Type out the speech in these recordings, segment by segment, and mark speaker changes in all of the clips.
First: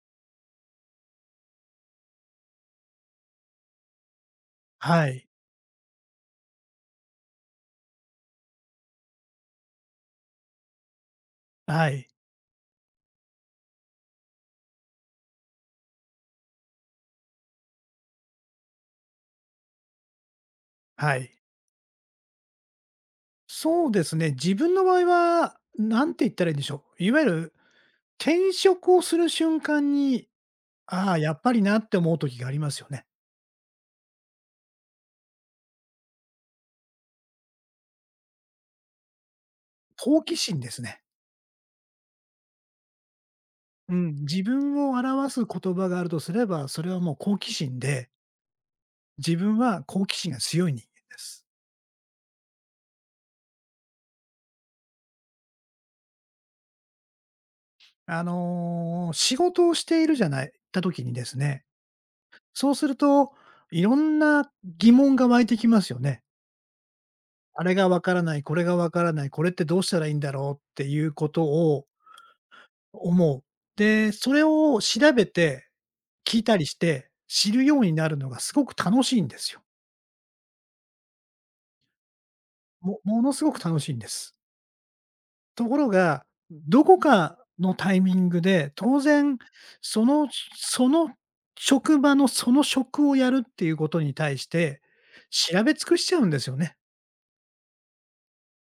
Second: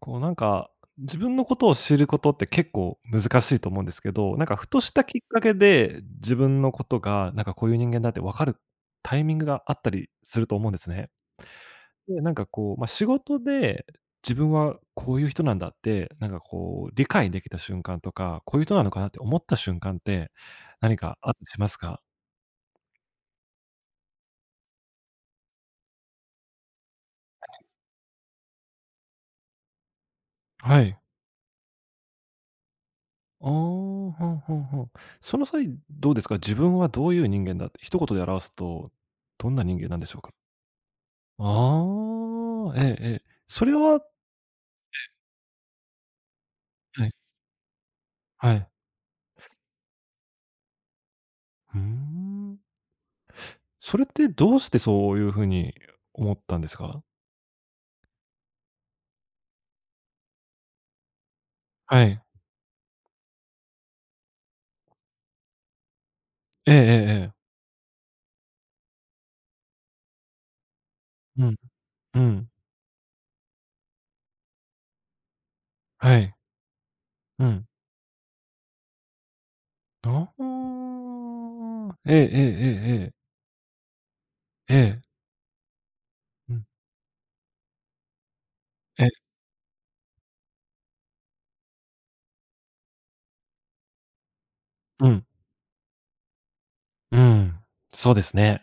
Speaker 1: こうなんか、自分のことを知ることって結構難しいと思うんですけど、なんかふとした
Speaker 2: は
Speaker 1: きっ
Speaker 2: い。
Speaker 1: かけで、自分のことがなんかこういう人間だって分かるタイミングがあったりすると思うんですね。
Speaker 2: はい。
Speaker 1: で、なんかこう、まあ、仕事で自分はこういう人なんだって、なんかこう理解できた瞬間とか、こういう人なのかなって思った瞬間って、何
Speaker 2: は
Speaker 1: か
Speaker 2: い。
Speaker 1: あったりしますか？
Speaker 2: そうですね、自分の場合は、何て言ったらいいんでしょう。いわゆる、転職をする瞬間に、
Speaker 1: はい。
Speaker 2: ああ、やっぱりなって思う時がありますよね。
Speaker 1: ああ、ほんほんほん。その際どうですか？自分はどういう人間だって一言で表すと、どんな人間なんでしょ
Speaker 2: 好
Speaker 1: うか？
Speaker 2: 奇心ですね。
Speaker 1: ああ、ええええ。それ
Speaker 2: う
Speaker 1: は
Speaker 2: ん、自分を表す言葉があるとすれば、それは
Speaker 1: は
Speaker 2: も
Speaker 1: い、
Speaker 2: う好奇心で、
Speaker 1: はい。
Speaker 2: 自分は好奇心が強い人間です。
Speaker 1: ふーん。それってどうしてそういう風に思ったんですか？
Speaker 2: あの、仕事をしているじゃないた時にですね、
Speaker 1: はい。
Speaker 2: そうすると、いろんな疑問が湧いてきますよね。
Speaker 1: ええええええ。
Speaker 2: あれがわからない、これがわからない、これってどうしたらいいんだろうっていうこと
Speaker 1: うん、
Speaker 2: を
Speaker 1: うん。
Speaker 2: 思う。で、それを調べて、
Speaker 1: はい。
Speaker 2: 聞いたりして、
Speaker 1: う
Speaker 2: 知る
Speaker 1: ん。
Speaker 2: ようになるのがすごく楽しいんですよ。
Speaker 1: ああ。えええええ
Speaker 2: も
Speaker 1: えええ。
Speaker 2: ものすごく楽しいんです。
Speaker 1: ええ。
Speaker 2: ところが、
Speaker 1: うん。
Speaker 2: どこかのタイミングで、当
Speaker 1: え。
Speaker 2: 然、そのその職場のその職をやるっていうことに対して、
Speaker 1: うん。
Speaker 2: 調べ尽くしちゃうんですよね。
Speaker 1: うん、そうですね。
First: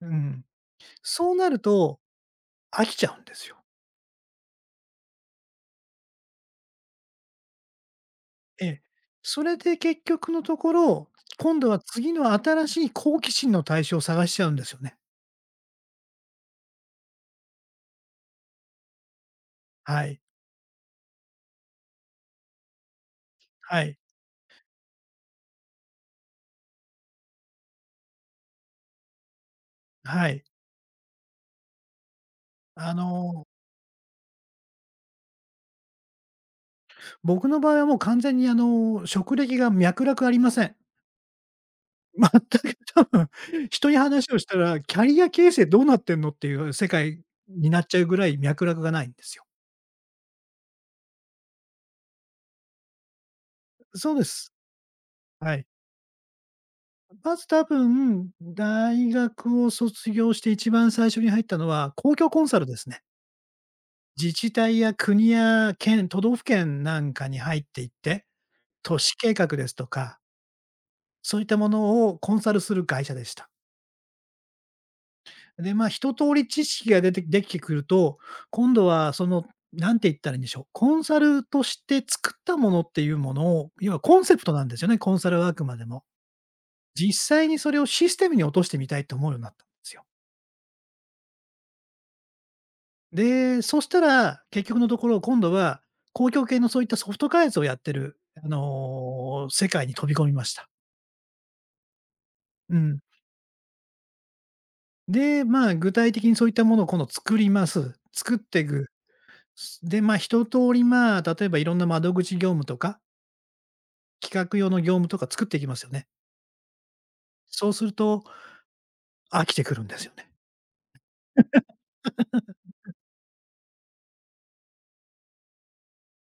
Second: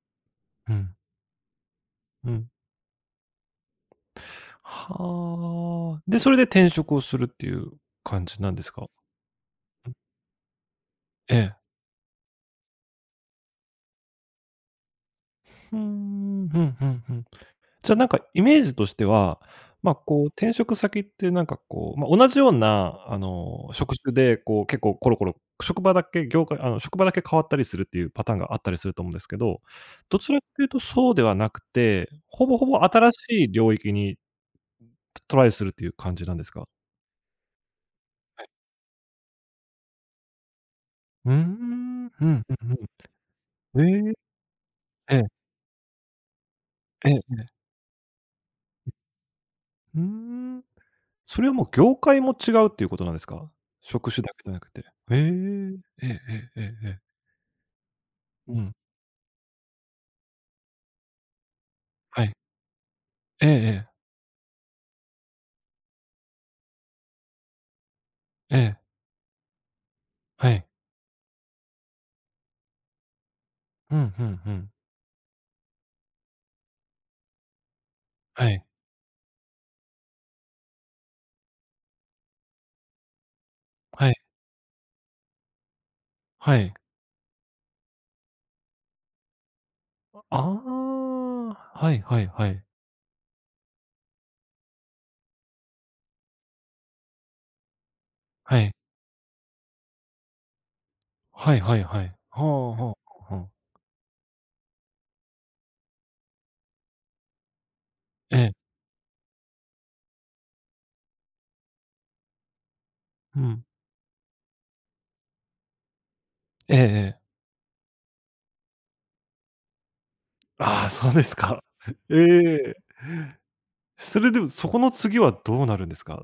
Speaker 2: うん。
Speaker 1: うん。
Speaker 2: そうなると
Speaker 1: うん。
Speaker 2: 飽きちゃうんですよ。
Speaker 1: はあ。で、それで転職をするっていう感じなんで
Speaker 2: え
Speaker 1: す
Speaker 2: え。
Speaker 1: か？
Speaker 2: それで
Speaker 1: うん。
Speaker 2: 結局のところ、
Speaker 1: ええ。
Speaker 2: 今度は次の新しい好奇心の対象を探しちゃうんですよね。
Speaker 1: ふーん、ふんふんふん。じゃ、あなんかイメージとしては、ま、
Speaker 2: はい。
Speaker 1: こう転職先ってなんかこう、まあ、同じようなあの、
Speaker 2: は
Speaker 1: 職
Speaker 2: い。
Speaker 1: 種でこう結構コロコロ、職場だけ業界あの、職場だけ変わったりするっていうパターンがあったりすると思うんですけど、ど
Speaker 2: は
Speaker 1: ちら
Speaker 2: い。
Speaker 1: かというとそうではなくて、ほぼほぼ
Speaker 2: あ
Speaker 1: 新し
Speaker 2: の、
Speaker 1: い領域にトライするっていう感じなんですか？
Speaker 2: 僕の場合はもう完全
Speaker 1: は
Speaker 2: に
Speaker 1: い。
Speaker 2: あの、職歴が脈絡ありません。
Speaker 1: うーん、うんうん
Speaker 2: 全く多分、
Speaker 1: う
Speaker 2: 人に
Speaker 1: ん。え
Speaker 2: 話をしたら、キャ
Speaker 1: え、え
Speaker 2: リ
Speaker 1: え、
Speaker 2: ア形成どうなってんのっていう世
Speaker 1: え
Speaker 2: 界
Speaker 1: え、
Speaker 2: になっちゃうぐらい脈絡がないんですよ。
Speaker 1: うーん。それはもう業界も違うっていうことなんですか？職
Speaker 2: そう
Speaker 1: 種
Speaker 2: で
Speaker 1: だけじ
Speaker 2: す。
Speaker 1: ゃなくて。
Speaker 2: はい。
Speaker 1: えええええええ。
Speaker 2: まず多分、
Speaker 1: うん、
Speaker 2: 大学を卒業して一番最初に入ったのは、公
Speaker 1: は
Speaker 2: 共
Speaker 1: い。
Speaker 2: コンサルですね。
Speaker 1: ええええ。
Speaker 2: 自治体や国や県、都道府県なんかに入っていって、
Speaker 1: ええ、
Speaker 2: 都市計画ですとか、
Speaker 1: はい。
Speaker 2: そういったものをコンサルする会社でした。
Speaker 1: うん、ふんふん。
Speaker 2: で、まあ、一通り知識が出てできてくると、
Speaker 1: はい。
Speaker 2: 今度はその、なんて言ったらいいんでしょう、コンサルとして作ったものっていうものを、要は
Speaker 1: はい。
Speaker 2: コンセプトなんですよね、コンサルはあくまでも。
Speaker 1: はい。
Speaker 2: 実際にそれをシステムに落としてみたいと思うようになったんですよ。
Speaker 1: ああ、はいはいはい。
Speaker 2: で、そしたら、結局のところ、今度は公共系のそういったソフト開発をやってる、あ
Speaker 1: はい。
Speaker 2: の、世界に飛び込みました。
Speaker 1: はいはいはい。はあ
Speaker 2: う
Speaker 1: は
Speaker 2: ん。
Speaker 1: あはあ。
Speaker 2: で、まあ、具体的にそういったものを今度作ります。作っ
Speaker 1: え
Speaker 2: てい
Speaker 1: え、
Speaker 2: く。で、まあ、一通り、まあ、例えばいろんな窓口業務とか、
Speaker 1: うん。
Speaker 2: 企画用の業務とか作っていきますよね。
Speaker 1: ええええ。
Speaker 2: そうすると飽きてくるんですよね。
Speaker 1: ああ、そうですか。ええ。それでも、そこの次はどうなるんですか？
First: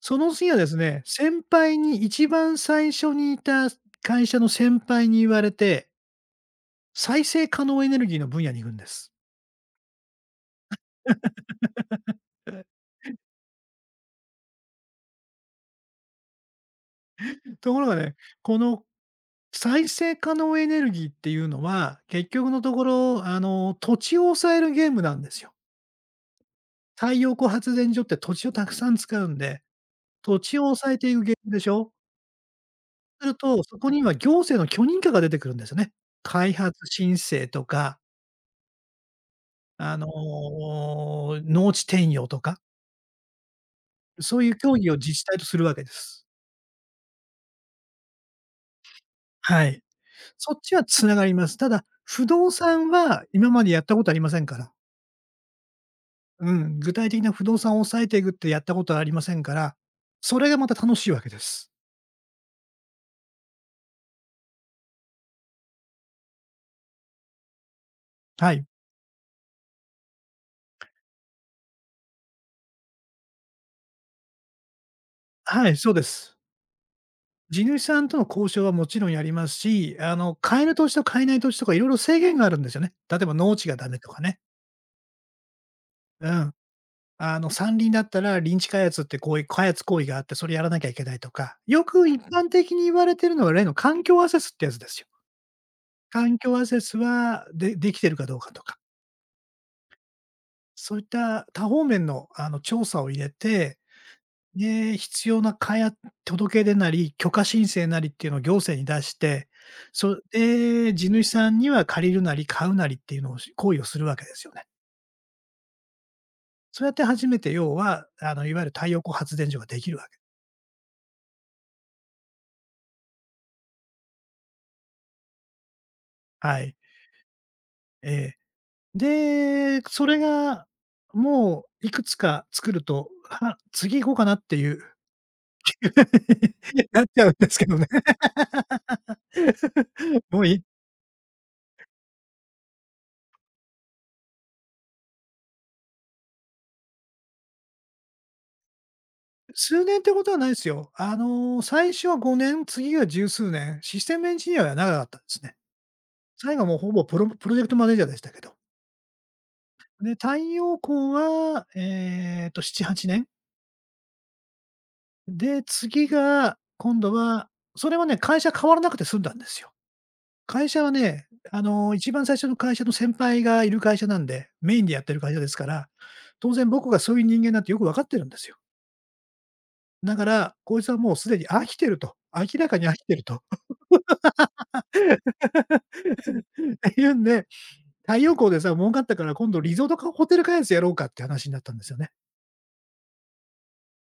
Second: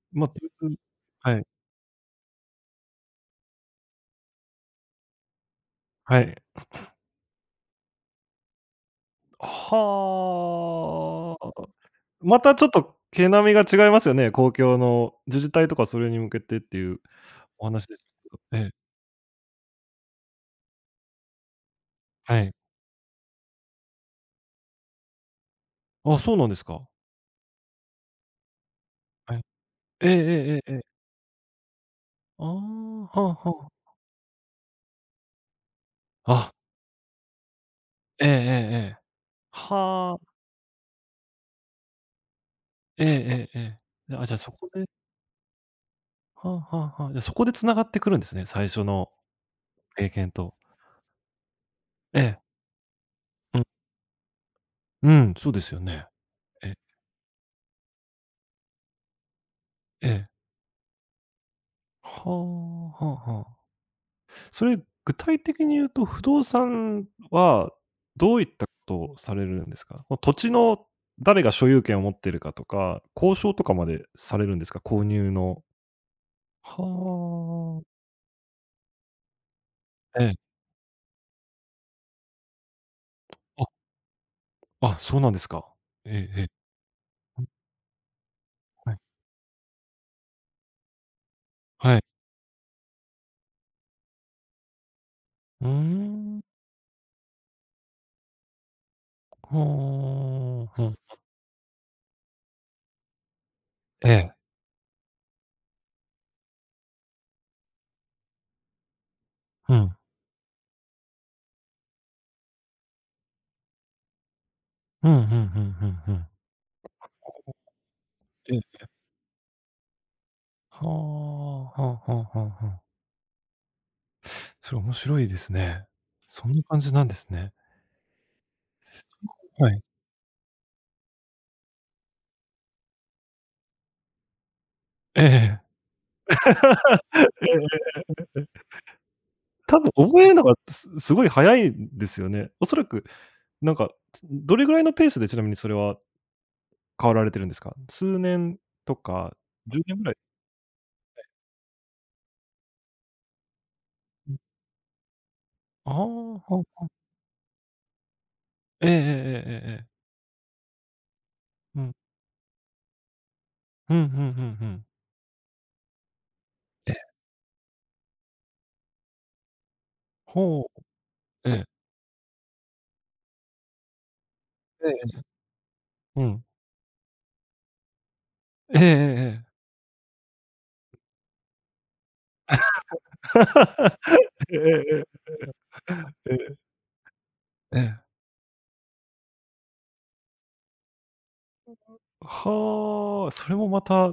Speaker 2: そ
Speaker 1: ま、
Speaker 2: の次はです ね、
Speaker 1: は
Speaker 2: 先
Speaker 1: い、
Speaker 2: 輩に一番最初にいた会社の先輩に言われて、
Speaker 1: はい。
Speaker 2: 再生可能エネルギーの分野に行くんです。
Speaker 1: はあ。またちょっと毛並みが違いますよね、公共の自治体とかそれに向けてっていうお
Speaker 2: とこ
Speaker 1: 話
Speaker 2: ろ
Speaker 1: で
Speaker 2: が
Speaker 1: した
Speaker 2: ね、
Speaker 1: けど。
Speaker 2: こ
Speaker 1: ええ、
Speaker 2: の再生可能エネルギーっていうのは、結
Speaker 1: は
Speaker 2: 局
Speaker 1: い。
Speaker 2: のところ、あの、土地を抑えるゲームなんですよ。
Speaker 1: あ、そうなんですか。
Speaker 2: 太陽光発電所って土地をたくさん使う
Speaker 1: は
Speaker 2: ん
Speaker 1: い。
Speaker 2: で、
Speaker 1: ええ
Speaker 2: 土地
Speaker 1: ええ
Speaker 2: を
Speaker 1: ええええ。
Speaker 2: 抑えていくゲームでしょ。
Speaker 1: ああ、
Speaker 2: する
Speaker 1: はあ
Speaker 2: と、
Speaker 1: は
Speaker 2: そ
Speaker 1: あ。
Speaker 2: こには行政の許認可が出てくるんですよね。
Speaker 1: あ、
Speaker 2: 開発申請とか、
Speaker 1: ええええええ。
Speaker 2: あの、
Speaker 1: はあ。
Speaker 2: 農地転用とか、
Speaker 1: ええええええ。あ、じゃ
Speaker 2: そ
Speaker 1: あ
Speaker 2: うい
Speaker 1: そ
Speaker 2: う
Speaker 1: こ
Speaker 2: 協
Speaker 1: で
Speaker 2: 議を自治体とするわけです。
Speaker 1: はあはあはあ。じゃ、そこで繋がってくるんですね、最初の
Speaker 2: はい。
Speaker 1: 経験
Speaker 2: そ
Speaker 1: と。
Speaker 2: っちはつながります。ただ、
Speaker 1: え
Speaker 2: 不
Speaker 1: え、
Speaker 2: 動産は今
Speaker 1: うん、
Speaker 2: までやったことありませんから。
Speaker 1: うん、そうですよね。
Speaker 2: う
Speaker 1: え、
Speaker 2: ん、具体的な不動産を抑えていくってやったことはありませんから、
Speaker 1: ええ。
Speaker 2: それがまた楽しいわけです。
Speaker 1: はあ、はあはあ。それ、具体的に言うと、不動産はどういっ
Speaker 2: はい。
Speaker 1: たことをされるんですか？この土地の誰が所有権を持ってるかとか、交渉とかまでされるんですか？購入の。
Speaker 2: はい、そうです。
Speaker 1: は
Speaker 2: 地主
Speaker 1: あ。
Speaker 2: さんとの交渉はもちろんやりますし、あ
Speaker 1: え
Speaker 2: の、
Speaker 1: え。
Speaker 2: 買える土地と買えない土地とかいろいろ制限があるんですよね。例えば農
Speaker 1: あ。
Speaker 2: 地がダメとかね。
Speaker 1: あ、そうなんですか。え
Speaker 2: う
Speaker 1: えええ。
Speaker 2: ん。あ
Speaker 1: うん、
Speaker 2: の、山林だったら林地開
Speaker 1: はい。
Speaker 2: 発ってこういう開発行為があって、それやらなきゃいけないとか、よ
Speaker 1: はい。
Speaker 2: く一般的に言われてるのは例の環境アセスってやつですよ。
Speaker 1: うー
Speaker 2: 環
Speaker 1: ん。
Speaker 2: 境アセスはでできてるかどうかとか、
Speaker 1: ほう、
Speaker 2: そ
Speaker 1: ん。
Speaker 2: ういった多方面のあの調査を入れて
Speaker 1: ええ。
Speaker 2: で、必要なかや届け出なり、許可申請なりっていうのを行政に出して、
Speaker 1: うん。
Speaker 2: それで、地主さんには借りるなり買うなりっていうのをし行為をするわけですよね。
Speaker 1: うんふんふんふんふん。
Speaker 2: そうやって初めて要は、あの、い
Speaker 1: え
Speaker 2: わゆる
Speaker 1: え。
Speaker 2: 太陽光発電所ができるわけ
Speaker 1: はあ、はあはあはあはあ。それ面白いですね。そん
Speaker 2: は
Speaker 1: な
Speaker 2: い。
Speaker 1: 感じなんですね。
Speaker 2: ええ。
Speaker 1: はい。
Speaker 2: で、それが、もういくつか作ると、は、次行こうかなっていう、
Speaker 1: ええええ。
Speaker 2: なっち
Speaker 1: え
Speaker 2: ゃうんで
Speaker 1: え
Speaker 2: すけどね。
Speaker 1: ええ。多分覚え る
Speaker 2: も
Speaker 1: の
Speaker 2: う
Speaker 1: が
Speaker 2: い
Speaker 1: すごい早いんですよね。おそらく、なんか、どれぐらいのペースでちなみにそれは変わられてるんですか？数年とか
Speaker 2: 数
Speaker 1: 10年
Speaker 2: 年っ
Speaker 1: ぐ
Speaker 2: て
Speaker 1: らい？
Speaker 2: ことはないですよ。あの、最初は5年、次が十数年、システム
Speaker 1: う
Speaker 2: エン
Speaker 1: ん。
Speaker 2: ジニアは長かったですね。
Speaker 1: ああ、
Speaker 2: 最
Speaker 1: は
Speaker 2: 後もう
Speaker 1: あ。
Speaker 2: ほぼプロジェクトマネージャーでしたけど。
Speaker 1: ええええええええええ。
Speaker 2: で、太陽光は、
Speaker 1: うん
Speaker 2: えっと、7、8年。
Speaker 1: うんうんうんうん。
Speaker 2: で、次が、
Speaker 1: え
Speaker 2: 今度
Speaker 1: え。
Speaker 2: は、それはね、会社変わらなくて済んだんですよ。
Speaker 1: ほう
Speaker 2: 会社はね、
Speaker 1: え
Speaker 2: あ
Speaker 1: え。
Speaker 2: の、一番最初の会社の先輩がいる会社なんで、メイン
Speaker 1: う。え
Speaker 2: でやって
Speaker 1: え
Speaker 2: る
Speaker 1: え。
Speaker 2: 会社ですから、
Speaker 1: うん。
Speaker 2: 当然僕がそういう人間なんてよくわかってるんですよ。
Speaker 1: ええええええ。
Speaker 2: だから、こいつはもうすでに飽きてると、明らかに飽きてると、
Speaker 1: ええええ ええ。ええ。
Speaker 2: っていうんで
Speaker 1: ええ。
Speaker 2: 太陽光でさ、儲かったから今度リゾートかホテル開発やろうかって話になったんですよね。
Speaker 1: はあ、それもまた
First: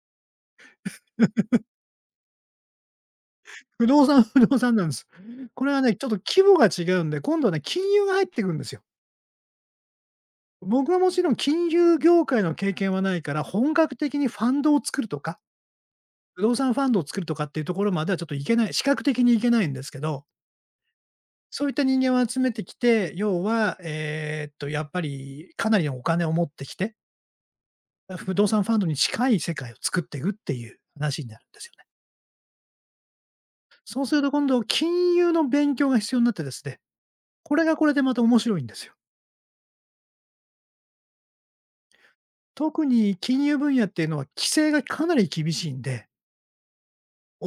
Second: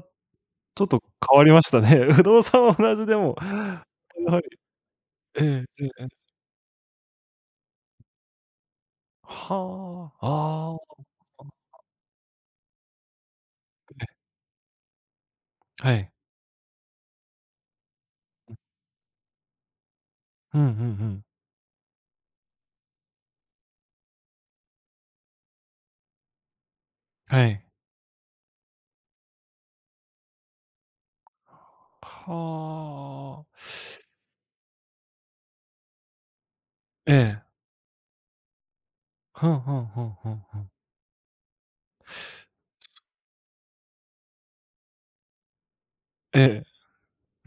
Speaker 1: ちょっと変わりましたね。不動産は同じでも、
Speaker 2: 不動産
Speaker 1: や は
Speaker 2: 不
Speaker 1: り
Speaker 2: 動産なんです。
Speaker 1: ええ
Speaker 2: これは
Speaker 1: ええ
Speaker 2: ね、ち
Speaker 1: え
Speaker 2: ょっと
Speaker 1: え。
Speaker 2: 規模が違うんで、今度はね、金融が入ってくるんですよ。
Speaker 1: はあ、
Speaker 2: 僕
Speaker 1: ああ。
Speaker 2: はもちろん金融業界の経験はないから、本格
Speaker 1: え
Speaker 2: 的
Speaker 1: え、
Speaker 2: にファンドを作るとか、
Speaker 1: はい。
Speaker 2: 不動産ファンドを作るとかっていうところまではちょっといけない、視覚的にいけないんですけど、
Speaker 1: うんうんうん。
Speaker 2: そういった人間を集めてきて、要は、やっぱりかなりのお金を持ってきて、
Speaker 1: はい。
Speaker 2: 不動産ファンドに近い世界を作っていくっていう話になるんですよ。
Speaker 1: は
Speaker 2: そう
Speaker 1: あ。
Speaker 2: すると今度、金融の勉強が必要になってですね、
Speaker 1: ええ。
Speaker 2: これがこれでまた面白いんですよ。
Speaker 1: ふんふんふんふんふん。
Speaker 2: 特に金融分野っていうのは規制がかなり厳しいんで、
Speaker 1: ええ。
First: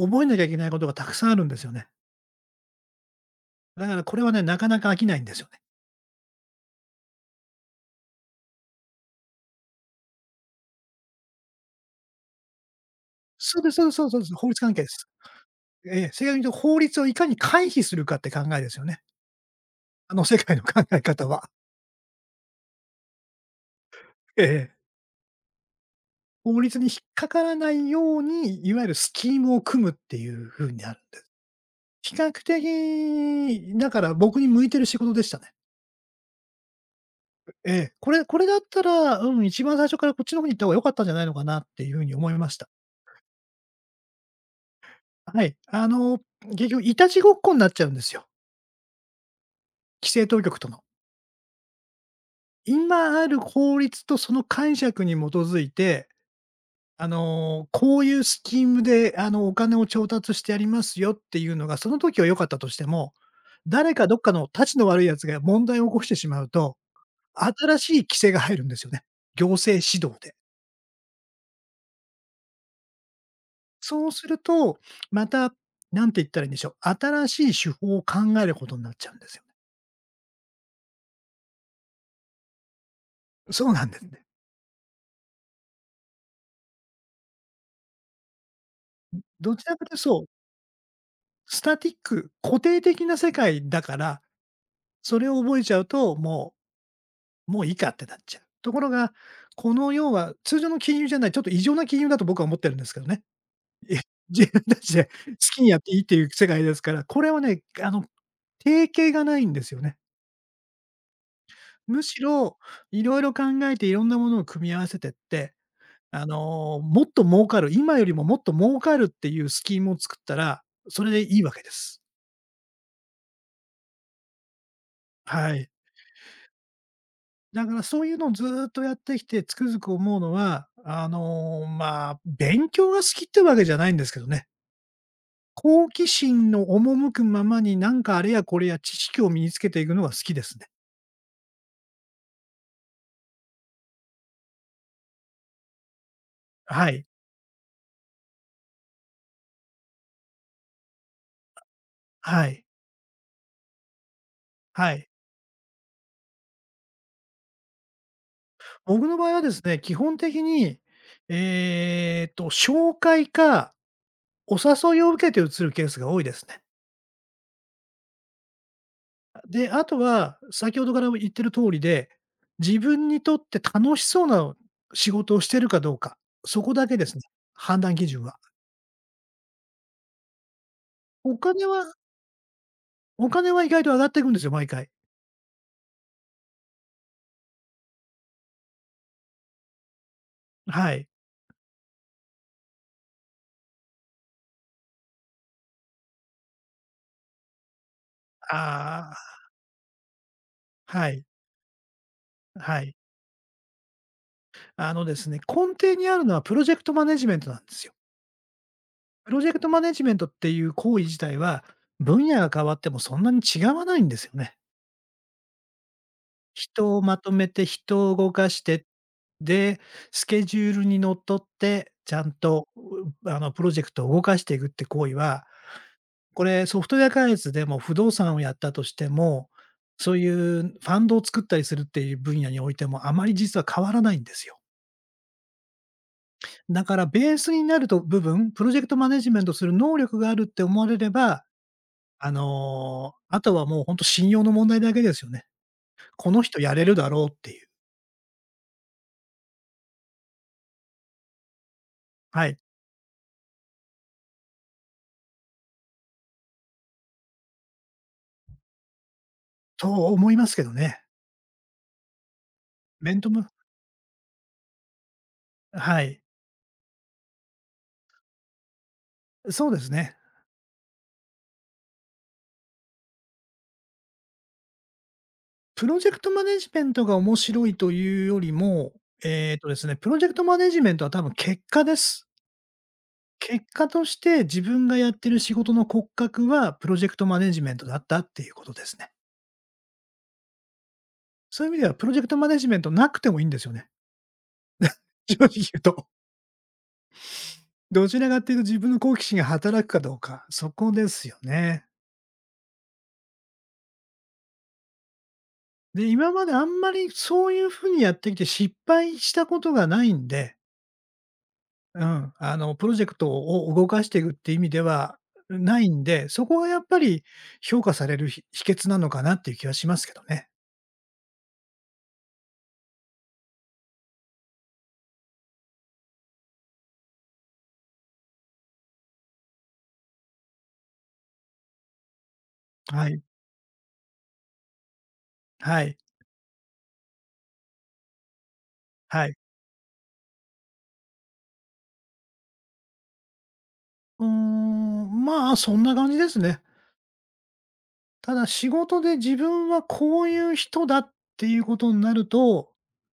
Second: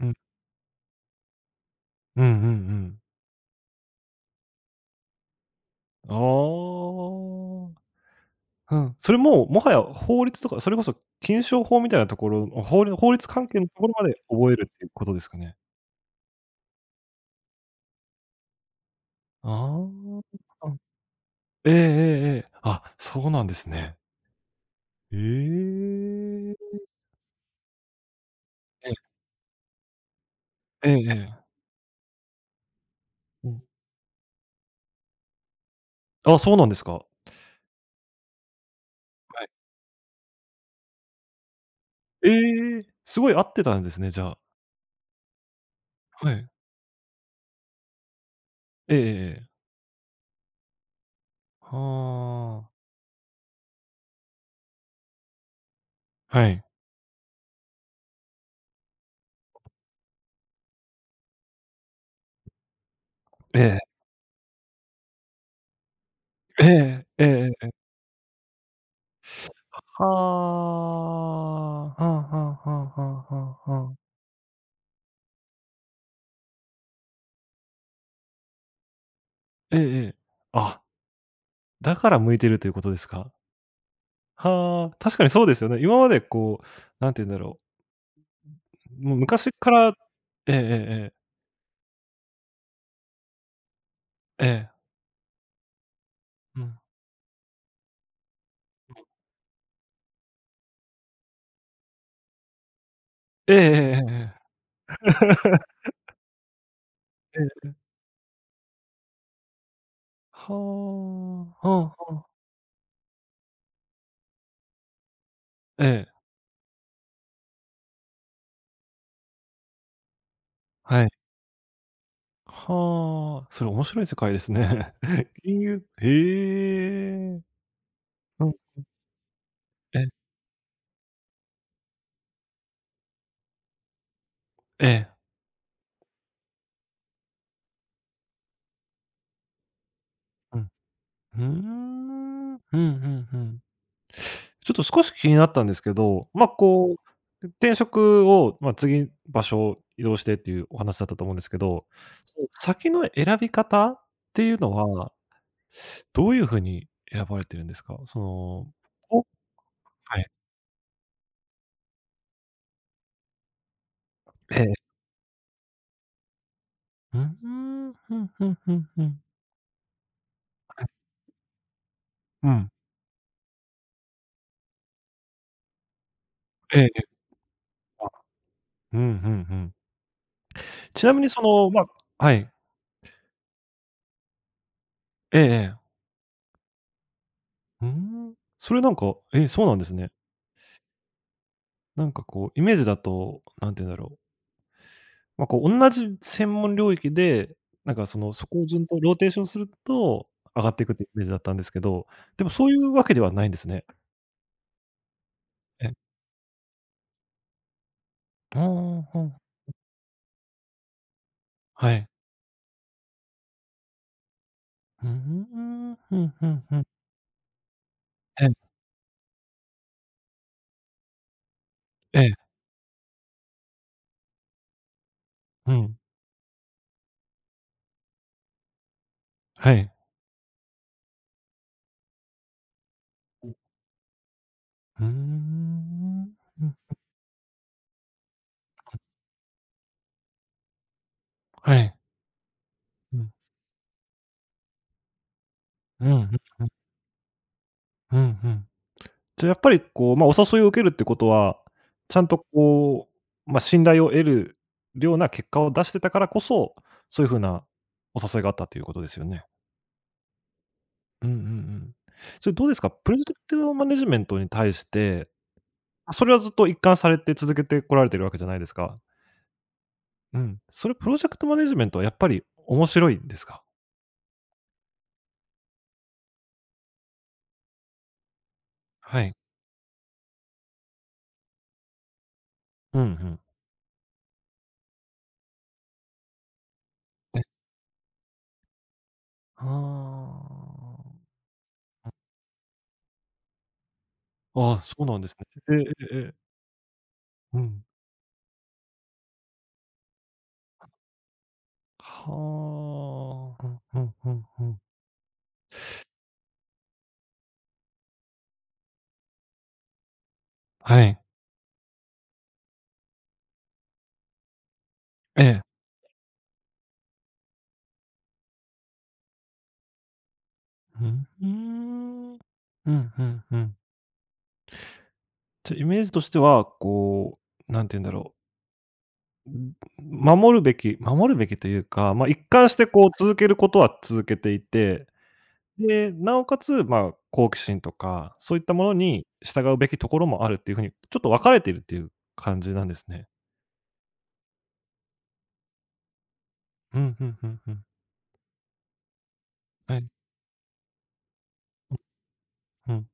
Speaker 1: うん。
Speaker 2: えなきゃいけないことがたくさんあるんですよね。
Speaker 1: うんうんうん。
Speaker 2: だからこれはね、なかなか飽きないんですよね。
Speaker 1: ああ。うん、それも、もはや法律とか、それこそ禁酒法みたいなところ、法律法律関
Speaker 2: そ
Speaker 1: 係
Speaker 2: う
Speaker 1: の
Speaker 2: です
Speaker 1: と
Speaker 2: そう
Speaker 1: こ
Speaker 2: で
Speaker 1: ろ
Speaker 2: すそ
Speaker 1: ま
Speaker 2: うです
Speaker 1: で
Speaker 2: そうです。法
Speaker 1: 覚え
Speaker 2: 律
Speaker 1: る
Speaker 2: 関
Speaker 1: っ
Speaker 2: 係
Speaker 1: て
Speaker 2: で
Speaker 1: いうこ
Speaker 2: す。
Speaker 1: とですかね？
Speaker 2: ええ、正確に言うと法律をいかに回避するかって考えですよね。あ
Speaker 1: あ
Speaker 2: の世界の
Speaker 1: あ、うん。
Speaker 2: 考え方は。
Speaker 1: ええええええ。あ、そうなんですね。
Speaker 2: ええ。
Speaker 1: え
Speaker 2: 法
Speaker 1: え。
Speaker 2: 律に引っかからないように、いわゆ
Speaker 1: ええ、
Speaker 2: るスキームを組むっていう風に
Speaker 1: え
Speaker 2: な
Speaker 1: え
Speaker 2: るん
Speaker 1: え
Speaker 2: で、
Speaker 1: え。
Speaker 2: 比較
Speaker 1: うん。
Speaker 2: 的、だから僕に向いてる仕事でしたね。
Speaker 1: あ、そうなんですか？
Speaker 2: ええ、これだったら、う
Speaker 1: は
Speaker 2: ん、
Speaker 1: い。
Speaker 2: 一番最初からこっちの方に行った方が良かったんじゃないのかなっていうふうに思
Speaker 1: え
Speaker 2: いました。
Speaker 1: え、すごい合ってたんですね、じゃあ。
Speaker 2: はい。あの、
Speaker 1: はい。
Speaker 2: 結局いたちごっこになっちゃうんですよ、
Speaker 1: ええええええ。
Speaker 2: 規制当局との。
Speaker 1: はあ。
Speaker 2: 今ある法律とその解釈に基づいて、
Speaker 1: はい。
Speaker 2: あの、こういうスキームで、あの、お金を調達してやりますよっていうのが、その時は良かったとしても、
Speaker 1: え
Speaker 2: 誰
Speaker 1: え。
Speaker 2: かどっかのたちの悪いやつが問題を起こしてしまう
Speaker 1: え
Speaker 2: と、
Speaker 1: え、えええ
Speaker 2: 新
Speaker 1: え。
Speaker 2: しい規制が入るんですよね、行
Speaker 1: は
Speaker 2: 政指導で。
Speaker 1: あ。はあはあはあはあはあはあ。
Speaker 2: そうすると、また、なんて言ったらいいんでしょう、新しい手法を考えることになっちゃうんですよね。
Speaker 1: ええええ。あ、だから向いてるということですか？
Speaker 2: そうなんですね。
Speaker 1: はあ、確かにそうですよね。今までこう、なんて言うんだろう、もう昔
Speaker 2: どち
Speaker 1: か
Speaker 2: らか
Speaker 1: ら
Speaker 2: というとそう、
Speaker 1: ええええ
Speaker 2: スタティック、固定的な世界だから、
Speaker 1: ええ、ええ、
Speaker 2: それを覚えちゃうと、も
Speaker 1: うん。
Speaker 2: うもういいかってなっちゃう。ところが、この要は通常の金融じゃない、ちょっと異常な金融だと僕は思ってるんですけどね。
Speaker 1: えええ
Speaker 2: え、
Speaker 1: え
Speaker 2: 自分たち
Speaker 1: ええ
Speaker 2: で好きにやっ ていいっていう世界ですから、これ
Speaker 1: え
Speaker 2: はね、
Speaker 1: え。
Speaker 2: 定型がないんですよね。
Speaker 1: はあは
Speaker 2: む
Speaker 1: あ
Speaker 2: し
Speaker 1: はあ。
Speaker 2: ろ、いろいろ考えていろんなものを組み合わせてって
Speaker 1: ええ、
Speaker 2: もっと儲かる、今よりももっと儲かるっていうスキームを作ったら、そ
Speaker 1: はい。
Speaker 2: れでいいわけです。
Speaker 1: はあ、それ面白い世界ですね。
Speaker 2: は
Speaker 1: 金
Speaker 2: い。
Speaker 1: 融へえ。
Speaker 2: だからそういうのをず
Speaker 1: うん、
Speaker 2: ーっとやってきて、つくづく思う
Speaker 1: え、
Speaker 2: のは、まあ、勉強が好きってわけじゃないんですけどね。
Speaker 1: ええ、
Speaker 2: 好奇心の赴くままに、なんかあれやこれや知識を身につけていくのが好きです
Speaker 1: う
Speaker 2: ね。
Speaker 1: ん。うーん。ふんふんふん。ちょっと少し気になったんですけど、まあ、
Speaker 2: は
Speaker 1: こ
Speaker 2: い。
Speaker 1: う、転職を、まあ、次、場所を移動してっていうお話だったと思うんですけど、そ
Speaker 2: は
Speaker 1: の
Speaker 2: い。
Speaker 1: 先の選び方っていうの
Speaker 2: はい。
Speaker 1: は、どういう風に選ばれてるんですか？その、
Speaker 2: 僕の
Speaker 1: お
Speaker 2: 場合はですね、基本
Speaker 1: はい。
Speaker 2: 的に、紹介かお
Speaker 1: ええ。
Speaker 2: 誘いを受けて移るケースが多いですね。
Speaker 1: うーん、ふんふんふんふん。
Speaker 2: で、あとは、先
Speaker 1: は
Speaker 2: ほ
Speaker 1: い。
Speaker 2: どから言ってる通りで、
Speaker 1: うん。
Speaker 2: 自分にとって楽しそうな仕事をしてるかどうか、そこ
Speaker 1: ええ
Speaker 2: だ
Speaker 1: ええ、
Speaker 2: けですね、判断基
Speaker 1: あ、
Speaker 2: 準は。
Speaker 1: うん、ふんふん。ちなみに
Speaker 2: お
Speaker 1: そ
Speaker 2: 金
Speaker 1: の、
Speaker 2: は
Speaker 1: まはい。
Speaker 2: お金は意外と上がっていくんですよ、毎回。
Speaker 1: ええええ。ふーん。それなんか、え、そうなんですね。
Speaker 2: はい。
Speaker 1: なんかこう、イメージだと、何て言うんだろうまあ、こう、同じ専門領域で、なんか、その、そこを順と
Speaker 2: あ
Speaker 1: ロ
Speaker 2: あ、
Speaker 1: ーテーションすると、上がっていくってイ
Speaker 2: は
Speaker 1: メ
Speaker 2: い、
Speaker 1: ージだったんですけど、でもそうい
Speaker 2: は
Speaker 1: う
Speaker 2: い。
Speaker 1: わけではないんですね。
Speaker 2: あのですね、根
Speaker 1: え、
Speaker 2: 底にあるのはプロジェクトマネジメントなんですよ。
Speaker 1: ああ、は
Speaker 2: プ
Speaker 1: ん、
Speaker 2: ロジェクトマネジメントっていう行為自体は、
Speaker 1: はい。
Speaker 2: 分野が変わってもそんなに違わないんですよね。
Speaker 1: ふーん、ふんふんふん。
Speaker 2: 人をまとめて、人を動
Speaker 1: え
Speaker 2: か
Speaker 1: え、
Speaker 2: して、で、スケジュールにのっとって、ち
Speaker 1: え
Speaker 2: ゃん
Speaker 1: え、
Speaker 2: と、うあの、プロジェクトを動かしていくって行為は、
Speaker 1: うん、
Speaker 2: これソフトウェア開発でも不動産をやったとしても、
Speaker 1: はい。
Speaker 2: そういうファンドを作ったりするっていう分野においても、あまり実は変わらないんですよ。
Speaker 1: ふーん、うん、
Speaker 2: だからベースになると部分、プロジェクトマネジメントする能力があるって思われれば、
Speaker 1: はい。うん、
Speaker 2: あとはもうほんと信用の問題だけですよね。
Speaker 1: うん、
Speaker 2: こ
Speaker 1: ふん
Speaker 2: の人
Speaker 1: ふん、
Speaker 2: やれるだろうっていう。
Speaker 1: うん、ふん。じゃ、あやっぱりこう、まあ、お誘いを受けるってことは、ちゃんと
Speaker 2: はい。
Speaker 1: こう、まあ、信頼を得るような結果を出してたからこそ、そういう風なお誘いがあったということですよね。
Speaker 2: と思いますけどね。
Speaker 1: うんうんうん。それどうですか？プロ
Speaker 2: 面
Speaker 1: ジェ
Speaker 2: と
Speaker 1: ク
Speaker 2: む
Speaker 1: トマネジメントに対して、
Speaker 2: はい。
Speaker 1: それはずっと一貫されて続けてこられてるわけじゃないですか。
Speaker 2: そうですね。
Speaker 1: うん。それプロジェクトマネジメントはやっぱり面白いんですか？
Speaker 2: プロジェクトマネジメントが面白いというよりも、
Speaker 1: はい。
Speaker 2: えっとですね、プロジェクトマネジメントは多分結果です。
Speaker 1: うんうん。
Speaker 2: 結果として自分がやってる仕事の骨格はプロジェクトマ
Speaker 1: え、
Speaker 2: ネジメントだったっていうことですね。
Speaker 1: ああ。
Speaker 2: そういう意味ではプロジェクトマネジメントなくてもいいんですよね。
Speaker 1: ああ、そうなん で
Speaker 2: 正
Speaker 1: すね。
Speaker 2: 直言う
Speaker 1: ええ
Speaker 2: と。
Speaker 1: ええええ。うん。
Speaker 2: どちらかっていうと自分の好奇心が働くかどうか、そこですよね。
Speaker 1: はあ。ふんふんふんふん。
Speaker 2: で、今まであんまりそういうふうにやってきて失敗したことがないんで、
Speaker 1: はい。
Speaker 2: うん、プロジェクトを動かしていくって意味では
Speaker 1: ええ。
Speaker 2: ないんで、そこはやっぱり評価される秘訣なのかなっていう気はしますけどね。
Speaker 1: ふんふーん。ふんふんふん。じゃ、イメージとしては、こう、なんて言うんだろう、ん、守るべきというか、ま、一貫してこ
Speaker 2: は
Speaker 1: う
Speaker 2: い。
Speaker 1: 続けることは続けていて、
Speaker 2: はい。
Speaker 1: で、なおかつ、ま、好奇心とか、そういったものに
Speaker 2: はい。
Speaker 1: 従うべきところもあるっていう風に、ちょっと分かれているっていう感じなんですね。
Speaker 2: うーん、まあ、そんな感じですね。
Speaker 1: うん、ふんふんふん。
Speaker 2: ただ仕事で自分は
Speaker 1: はい。
Speaker 2: こういう人だっていうことになると、
Speaker 1: うん。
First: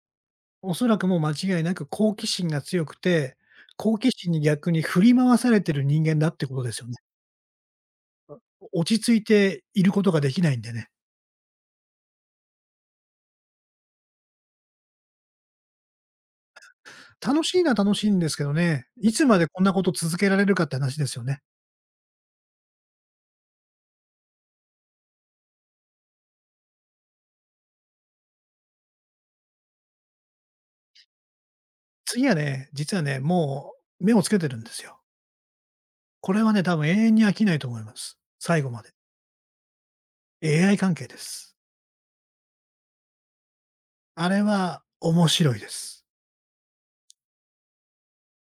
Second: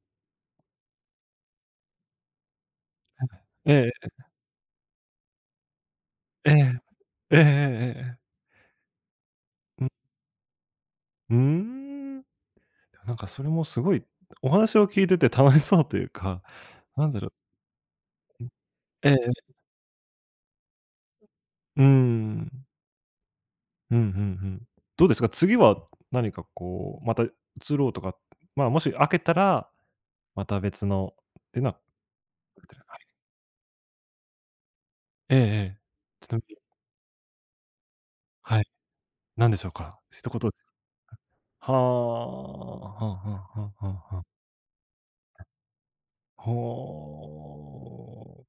Speaker 2: おそらくもう間違いなく好奇心が強くて、
Speaker 1: え
Speaker 2: 好奇
Speaker 1: え
Speaker 2: 心に逆に振り回されてる人間だって
Speaker 1: え
Speaker 2: ことです
Speaker 1: え。
Speaker 2: よね。
Speaker 1: ええええええええ。
Speaker 2: 落ち着いてい
Speaker 1: うん。
Speaker 2: ることができないんでね。
Speaker 1: うーん。なんかそれもすごい、お話を聞いてて楽しそうというか、なんだろ
Speaker 2: 楽しいのは楽しいんですけ
Speaker 1: う、
Speaker 2: どね、
Speaker 1: え
Speaker 2: い
Speaker 1: え、
Speaker 2: つまでこんなこと続けられるかって話ですよね。
Speaker 1: うーん。うんうんうん。どうですか、次は何かこう、また移ろうとか、まあ、もし開けたら、また別のっていうのは
Speaker 2: 次はね、実
Speaker 1: は
Speaker 2: は
Speaker 1: い
Speaker 2: ね、もう目をつけてるんですよ。
Speaker 1: ええええ。ち
Speaker 2: こ
Speaker 1: な
Speaker 2: れ
Speaker 1: み
Speaker 2: は
Speaker 1: に
Speaker 2: ね、多分永遠に飽きないと思います。最
Speaker 1: はい、
Speaker 2: 後まで。
Speaker 1: 何でしょうか？一言で。
Speaker 2: AI 関係です。
Speaker 1: はあ、はあはあはあはあはあ
Speaker 2: あれは面白いです。
Speaker 1: ほう。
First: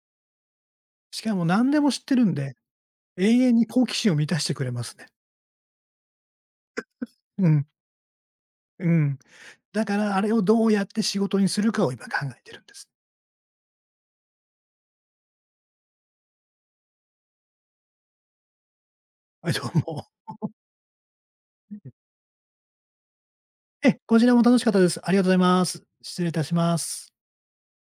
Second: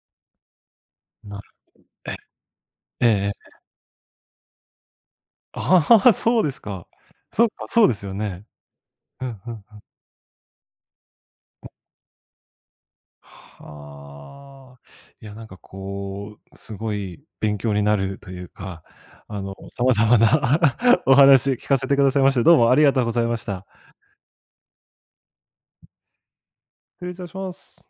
Speaker 2: しか
Speaker 1: な
Speaker 2: も
Speaker 1: る
Speaker 2: 何でも知っ
Speaker 1: え
Speaker 2: てるんで、
Speaker 1: ええええ
Speaker 2: 永
Speaker 1: え。
Speaker 2: 遠に好奇心を満たしてくれますね。
Speaker 1: ああ、そうですか。そ
Speaker 2: う
Speaker 1: っ
Speaker 2: ん、
Speaker 1: か、そうですよね。
Speaker 2: うん。
Speaker 1: うんうん。
Speaker 2: だからあれをどうやって仕事にするかを今考えてるんです。
Speaker 1: はあ。いや、なんかこう、すごい勉強になるというか、あ
Speaker 2: はい、
Speaker 1: の、
Speaker 2: どう
Speaker 1: 様
Speaker 2: も。
Speaker 1: 々な お話聞かせてくださいまして、どうもありがとうございました。
Speaker 2: え、こちらも楽しかったです。ありがとうございます。失礼いたしま
Speaker 1: 失
Speaker 2: す。
Speaker 1: 礼いたします。